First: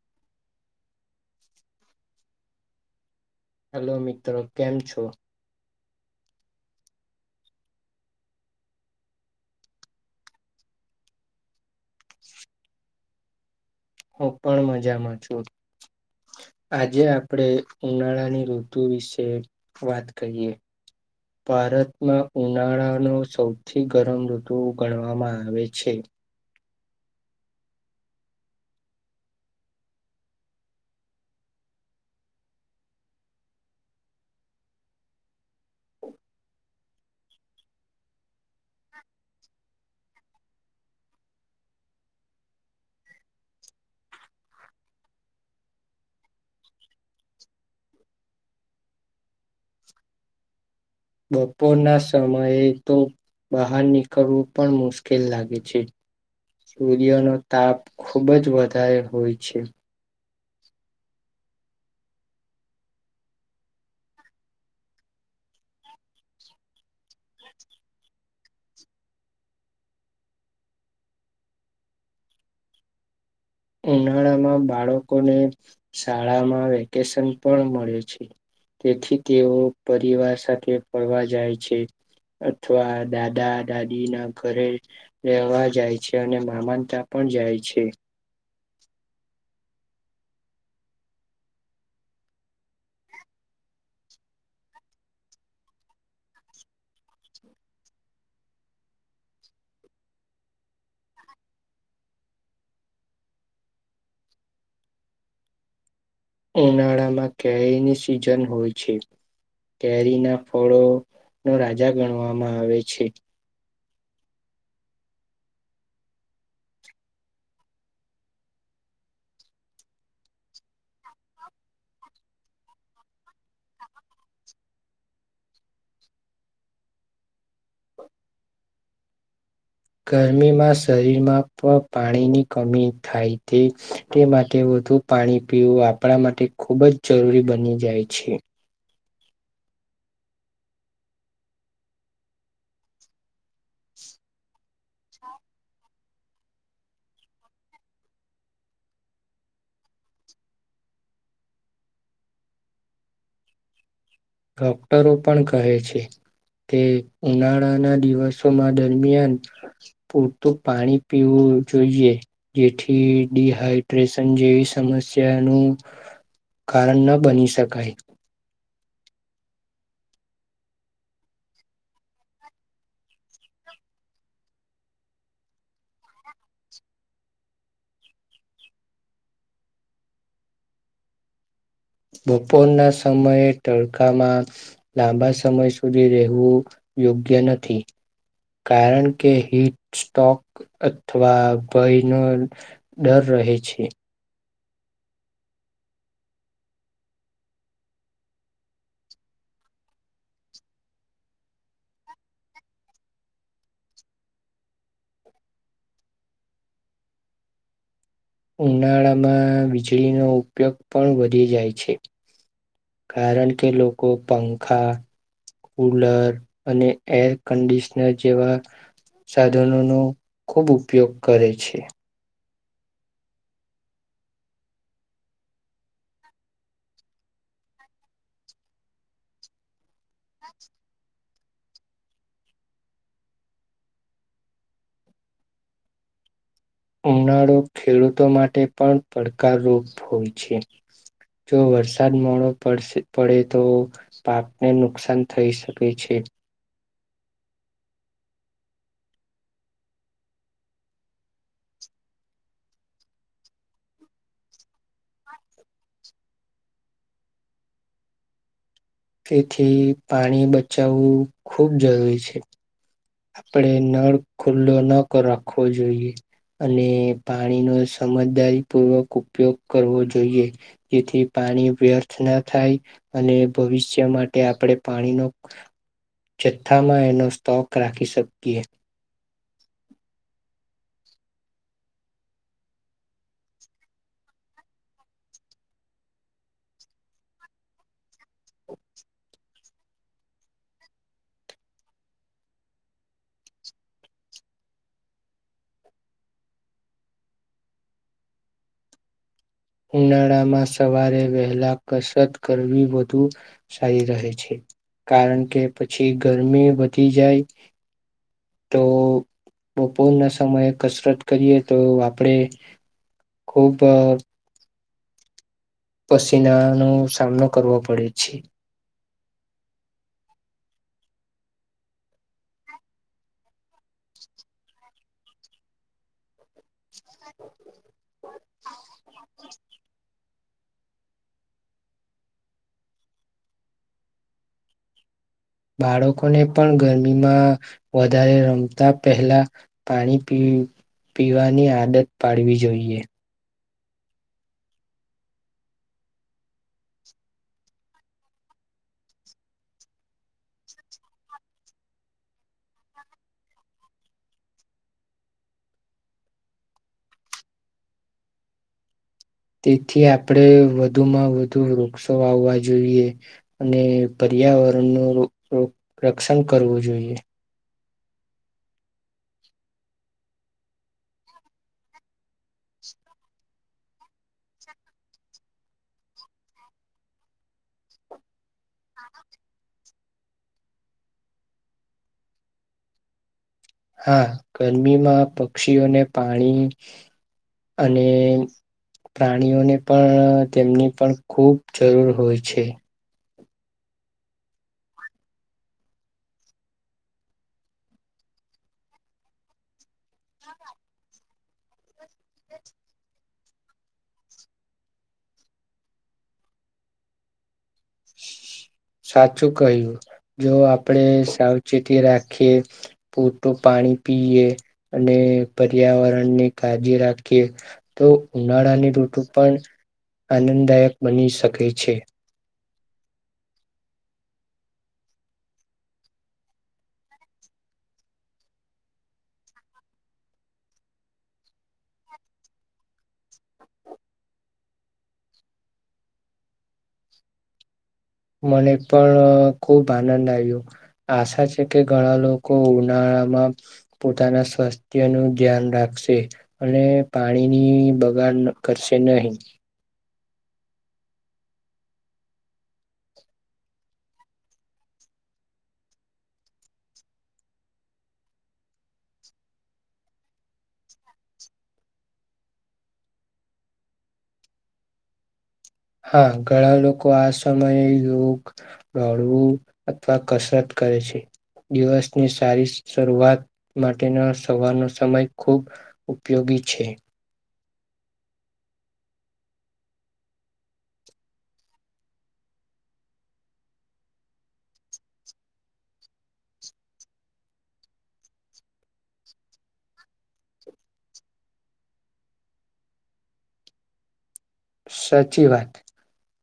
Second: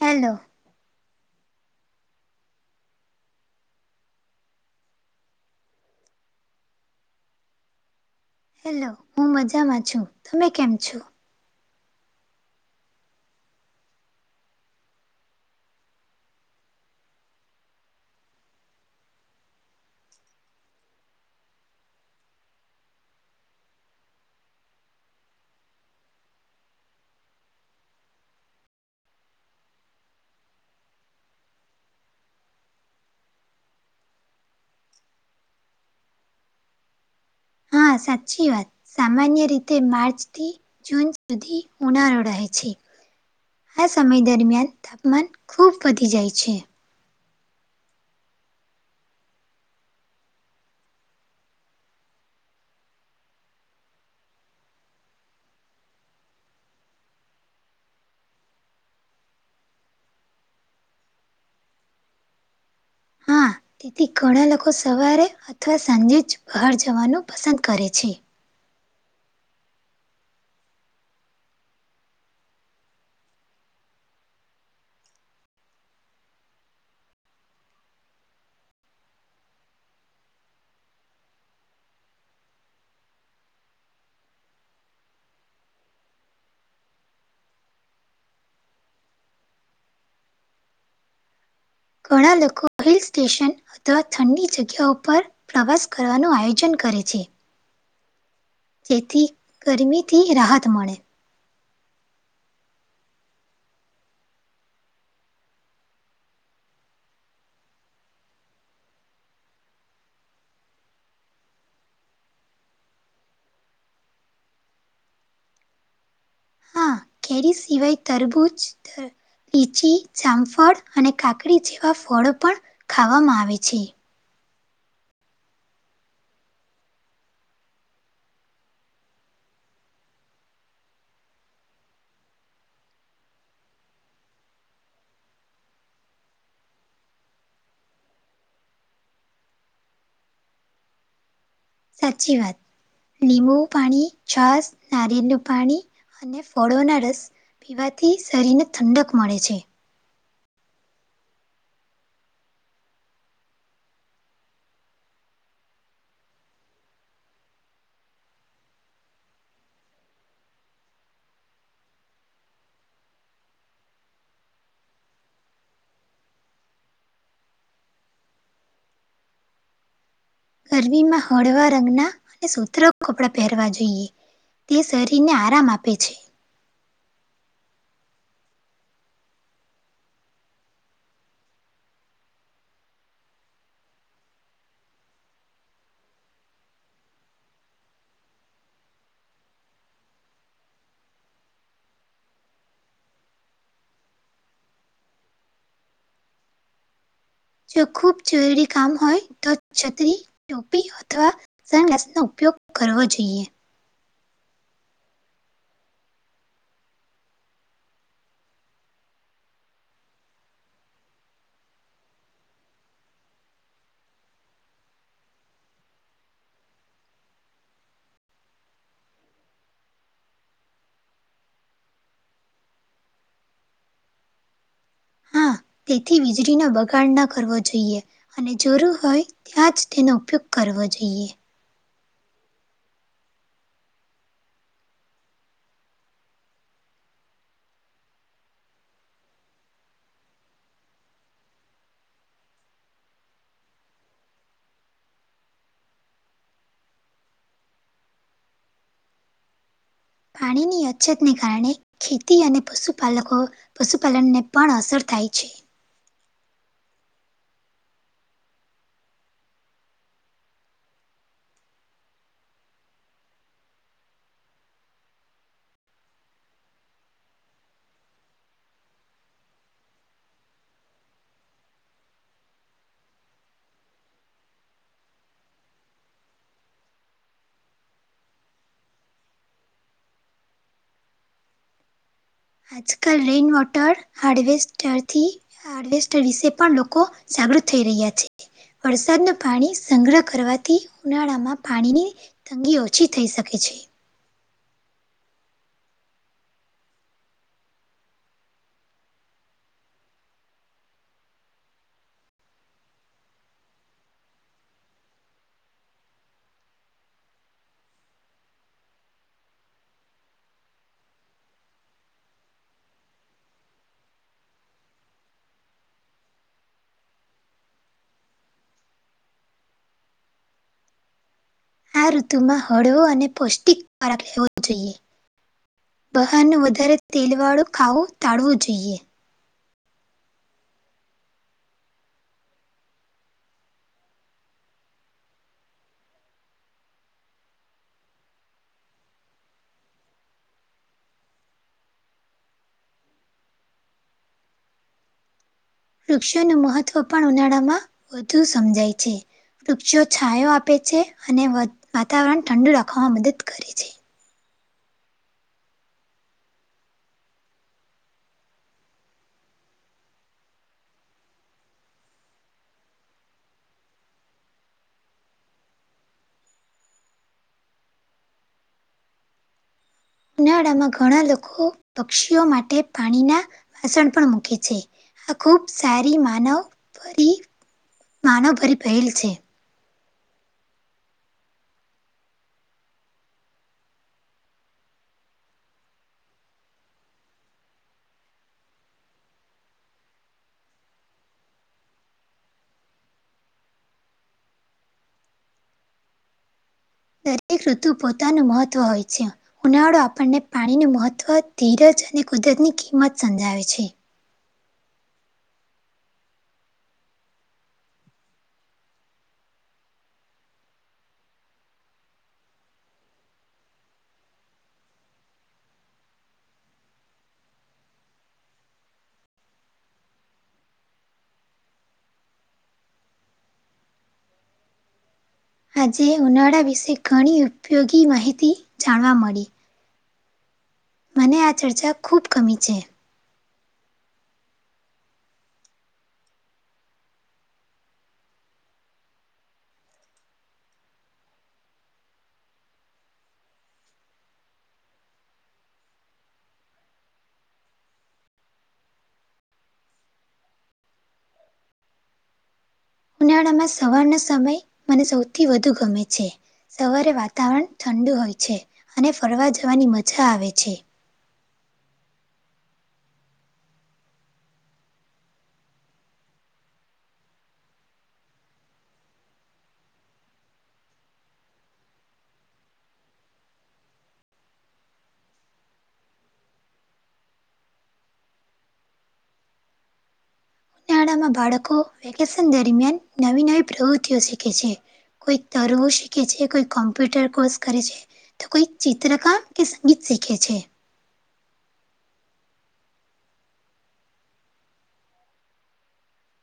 Hello. Hello મિત્રો કેમ છો. હેલો હું મજામાં છું તમે કેમ છો. હું પણ મજામાં છું. આજે આપણે ઉનાળાની ઋતુ વિશે વાત કરીએ. ભારતમાં ઉનાળાનો સૌથી ગરમ ઋતુ ગણવામાં આવે છે. હા સાચી વાત સામાન્ય રીતે માર્ચ થી જૂન સુધી રહે. આ સમય દરમિયાન તાપમાન ખુબ વધી જાય છે. બપોર ના સમયે તો. બહાર નીકળવું પણ મુશ્કેલ લાગે છે. સૂર્યનો તાપ ખૂબ જ વધારે હોય છે. હા તેથી ઘણા લોકો સવારે અથવા સાંજે જ બહાર જવાનું પસંદ કરે છે. ઉનાળામાં બાળકોને શાળામાં વેકેશન પણ મળે છે તેથી તેઓ પરિવાર સાથે ફરવા જાય છે અથવા દાદા દાદી ના ઘરે રહેવા જાય છે અને મામા ના ત્યાં પણ જાય છે ઘણા લોકો હિલ સ્ટેશન અથવા ઠંડી જગ્યાઓ પર પ્રવાસ કરવાનું આયોજન કર કરે છે જેથી ગરમીથી રાહત મળે. ઉનાળામાં કેરીની સિઝન હોય છે. કેરીના ફળો નો રાજા ગણવામાં આવે છે. હા કેરી સિવાય તરબૂજ. લીચી જામફળ અને કાકડી જેવા ફળો પણ ખાવામાં આવે છે. ગરમીમાં શરીરમાં પણ પાણીની કમી થાય છે તે માટે. વધું પાણી પીવું આપણા માટે ખૂબ જ જરૂરી બની જાય છે. સાચી વાત લીંબુ પાણી છસ નારીિયેલું પાણી. અને ફળોના રસ પીવાથી શરીરને ઠંડક મળે છે. ડોક્ટરો પણ કહે છે. કે ઉનાળાના દિવસોમાં દરમિયાન પૂરતું પાણી પીવું. જોઈએ જેથી ડિહાઈડ્રેશન જેવી સમસ્યાનું. કારણ ન બની શકાય. ગરમીમાં હળવા રંગના અને સત્ર કપડા પહેરવા જોઈએ. તે શરીરને આરામ આપે છે. [inaudible] બપોરના સમયે તડકામાં લાંબા સમય સુધી રહેવું યોગ્ય નથી કારણ કે હિટ સ્ટોક અથવા ભયનો દર રહી છે જો ખૂબ જરૂરી કામ હોય તો છતરી ટોપી અથવા સનગ્લાસ નો ઉપયોગ ઉપયોગ કરવો જોઈએ ઉનાળામાં વીજળીનો ઉપયોગ પણ વધી જાય છે કારણ કે લોકોો પંખા કુલર અને એર કન્ડિશનર જેવા સાધનો નો ખૂબ ઉપયોગ કરે છે હા [inaudible] તેથી વીજળીનો બગાડ ના કરવો જોઈએ અને જરૂર હોય ત્યાં જ તેનો ઉપયોગ કરો જઈએ ઉનાળો ખેડૂતો માટે પણ પડકારરૂપ હોય છે જો વરસાદ મોડો પડ પડે તો પાકને નુકસાન થઈ શકે છે [inaudible] પાણીની અછતને કારણે ખેતી અને પશુપાલકો પશુપાલનને પણ અસર થાય. થાય છે. તેથી પાણી બચાવવું ખૂબ જરૂરી છે. આપણે નળ ખુલ્લો ન રાખવો જોઈએ. અને પાણીનો સમજદારી પૂર્વક ઉપયોગ કરવો જોઈએ જેથી પાણી પાણી વ્યર્થ ના થાય અને ભવિષ્ય માટે આપણે પાણીનો જથ્થામાં એનો સ્ટોક રાખી શકીએ. આજકાલ રેન વોટર હાર્વેસ્ટરથી હાર્વેસ્ટ વિશે પણ લોકો જાગૃત થઈ રહ્યા છે. વરસાદ નું પાણી સંગ્રહ કરવાથી ઉનાળામાં પાણીની તંગી ઓછી થઈ શકે છે. ઉનાળામાં સવારે વહેલા કસરત કરવી વધુ સારી રહે છે. કારણ કે પછી ગરમી વધી જાય તો બપોરના સમયે કસરત કરીએ તો આપણેે ખુબ અહ પસીનાનો સામનો કરવો પડે છે. આ ઋતુમાં હળવો અને પૌષ્ટિક આહાર લેવો જ જોઈએ. અને વધારે તેલવાળું ખાવું ટાળવું જોઈએ. બાળકોને પણ ગરમીમાં વધારે રમતા પહેલા પાણી પી પીવાની આદત પાડવી જોઈએ. વૃક્ષોનું મહત્વ પણ ઉનાળામાં વધુ સમજાય છે. વૃક્ષો છાાયો આપે છે અને વાતાવરણ ઠંડુ રાખવામાં મદદ કરે છે. તેથી આપણેે વધુમાં વધુ વૃક્ષો વાવવા જોઈએ અને પરી પર્યાવરણનું રક્ષણ કરવું જોઈએ. ઉનાળામાં ઘણા લોકો પક્ષીઓ માટે પાણીના વાસણ પણ મૂકે છે આ ખુબ સારી માનવભરી માનવભરી પહેલ છે. હા! ગરમીમાં પક્ષીઓને પાણી અને પ્રાણીઓને પણ તેમની પણ ખૂબ જરૂર હોય છે. દરેક ઋતુ પોતાનું મહત્વ હોય છે. ઉનાળો આપણને પાણીનું મહત્વ ધીરજ અને કુદરતની કિંમત સમજાવે છે. સાચું કહ્યું જો આપણેે સાવચેતી રાખીએ પૂરતું પાણી પાણી પીએ અને પર્યાવરણની કાળજી રાખીએ તો ઉનાળાની ઋતુ પણ આનંદદાયક બની શકે છે. આજે ઉનાળા વિશે ઘણી ઉપયોગી માહિતી જાણવા મળી. મને આ ચર્ચા ખૂબ ગમી છે. મને પણ અહ ખુબ આનંદ આયો. આશા છે કે ઘણા લોકો ઉનાળા આમાં પોતાના સ્વાસ્થ્ય નું ધ્યાન રાખશે, અને પાણીની બ બગાડ ન કરશે નહી. ઉનાળામાં સવારનો સમય મને સૌથી વધુ ગમે છે. સવારે વાતાવરણ ઠંડુ હોય છે, અને ફરવા જવાની મજા આવે છે. હા, ઘણા લોકો આ સમયે યોગ, દોડવું અથવા કસરત કરે છે. દિવસની સારી શરૂઆત માટેના સવારનો સમય ખૂબ ઉપયોગી ગી છે. ઉનાળામાં બાળકો વેકેશન દરમિયાન નવી-નવી પ્રવૃતિઓ શીખે છે. કોઈ તરવું શીખે છે, કોઈ કોમ્પ્યુટર કોર્સ કરે છે, તો કોઈ ચિત્રકામ કે સંગીત શીખે છે. સાચી વાત.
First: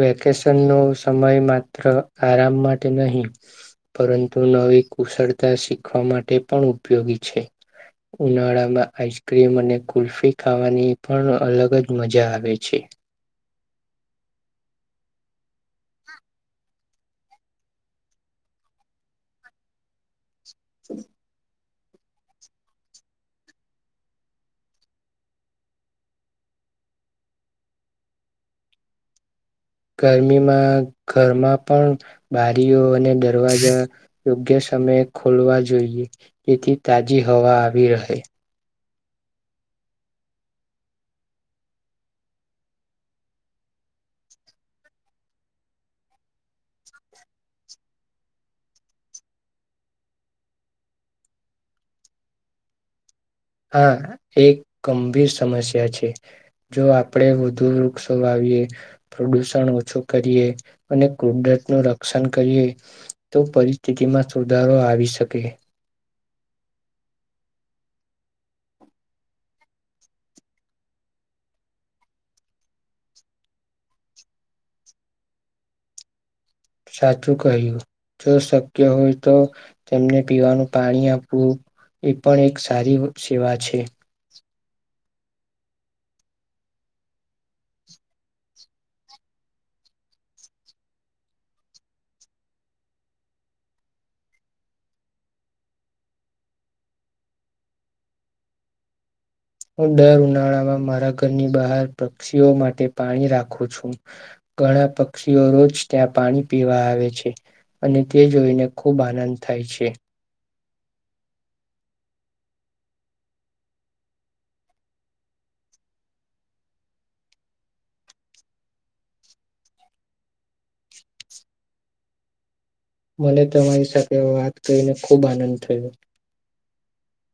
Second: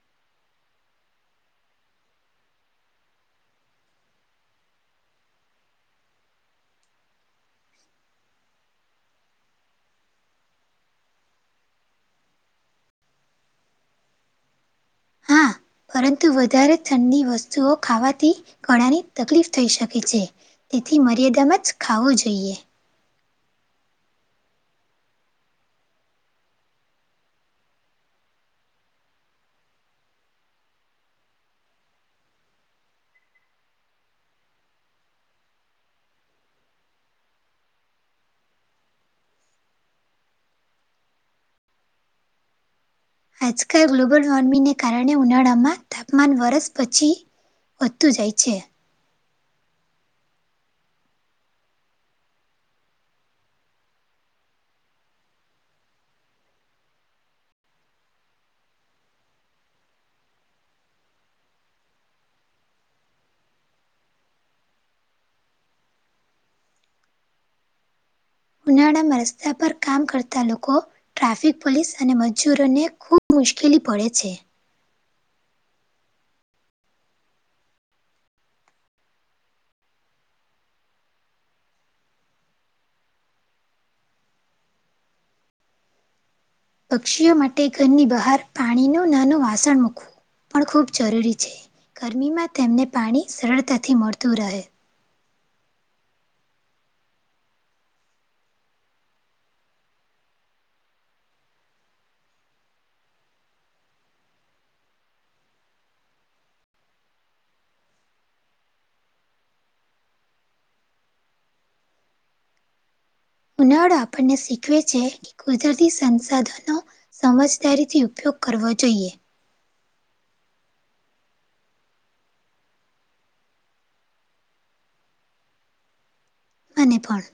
વેકેશન નો સમય માત્ર આરામ માટે નહીં પરંતુ ન વી કુશળતા શીખવા માટે પણ ઉપયોગી છે. ઉનાળામાં આઈસક્રીમ અને કુલ્ફી ખાવાની પણ અલગ જ મજા આવે છે. હા [inaudible] પરંતુ વધારે ઠંડી વસ્તુઓ ખાવાથી ગળાની તકલીફ થઈ શકે છે. તેથી મર્યાદામાં જ ખાવું જોઈએ. ગરમીમાં ઘરમાં પણ બારીઓ અને દરવાજા યોગ્ય સમયે ખોલવા જોઈએ, તેથી તાજી હવા આવી રહે. આજકાલ ગ્લોબલ વોર્મિંગને કારણે ઉનાળામાં તાપમાન વરસ પછી વધતું જાય છે. [inaudible] આ એક ગંભીર સમસ્યા છે. જો આપણેે વધુ વૃક્ષો વાવ વીએ પ્રદૂષણ ઓછું કરીએ, અને કુદરત નું રક્ષણ કરીએ તો પરિસ્થિતિમાં સુધારો આવી શકે હે. ઉનાળામાં રસ્તા પર કામ કરતા લોકો ટ્રાફિક પોલીસ અને મજૂરોને ખુબ મુશ્કેી પડે છે. સાચું કહ્યું. જો શક્ય હોય તો તેમને પીવાનું પાણી આપવું. એ પણ એક સારી સેવા છે. પક્ષીઓ માટે ઘરની બહાર પાણી ન નાનું વાસણ મૂકવું. પણ ખૂબ જરૂરી છે, ગરમીમાં તેમને પાણી સરળતાથી મળતું રહે. હું દર ઉનાળામાં મારા ઘરની બહાર પક્ષીઓ માટે પાણી રાખું છું. ઘણા પક્ષીઓ રોજ ત્યાં પાણી પીવા આવે છે. અને તે જોઈને ખૂબ આનંદ થાય છે. ઉનાળો આપણને શીખવે છે કે કુદરતી સંસાધનો સમજદારીથી ઉપયોગ કરવો જોઈએ. મને તમારી સાથે વાત કરી ને ખૂબ આનંદ થયો. મને પણ.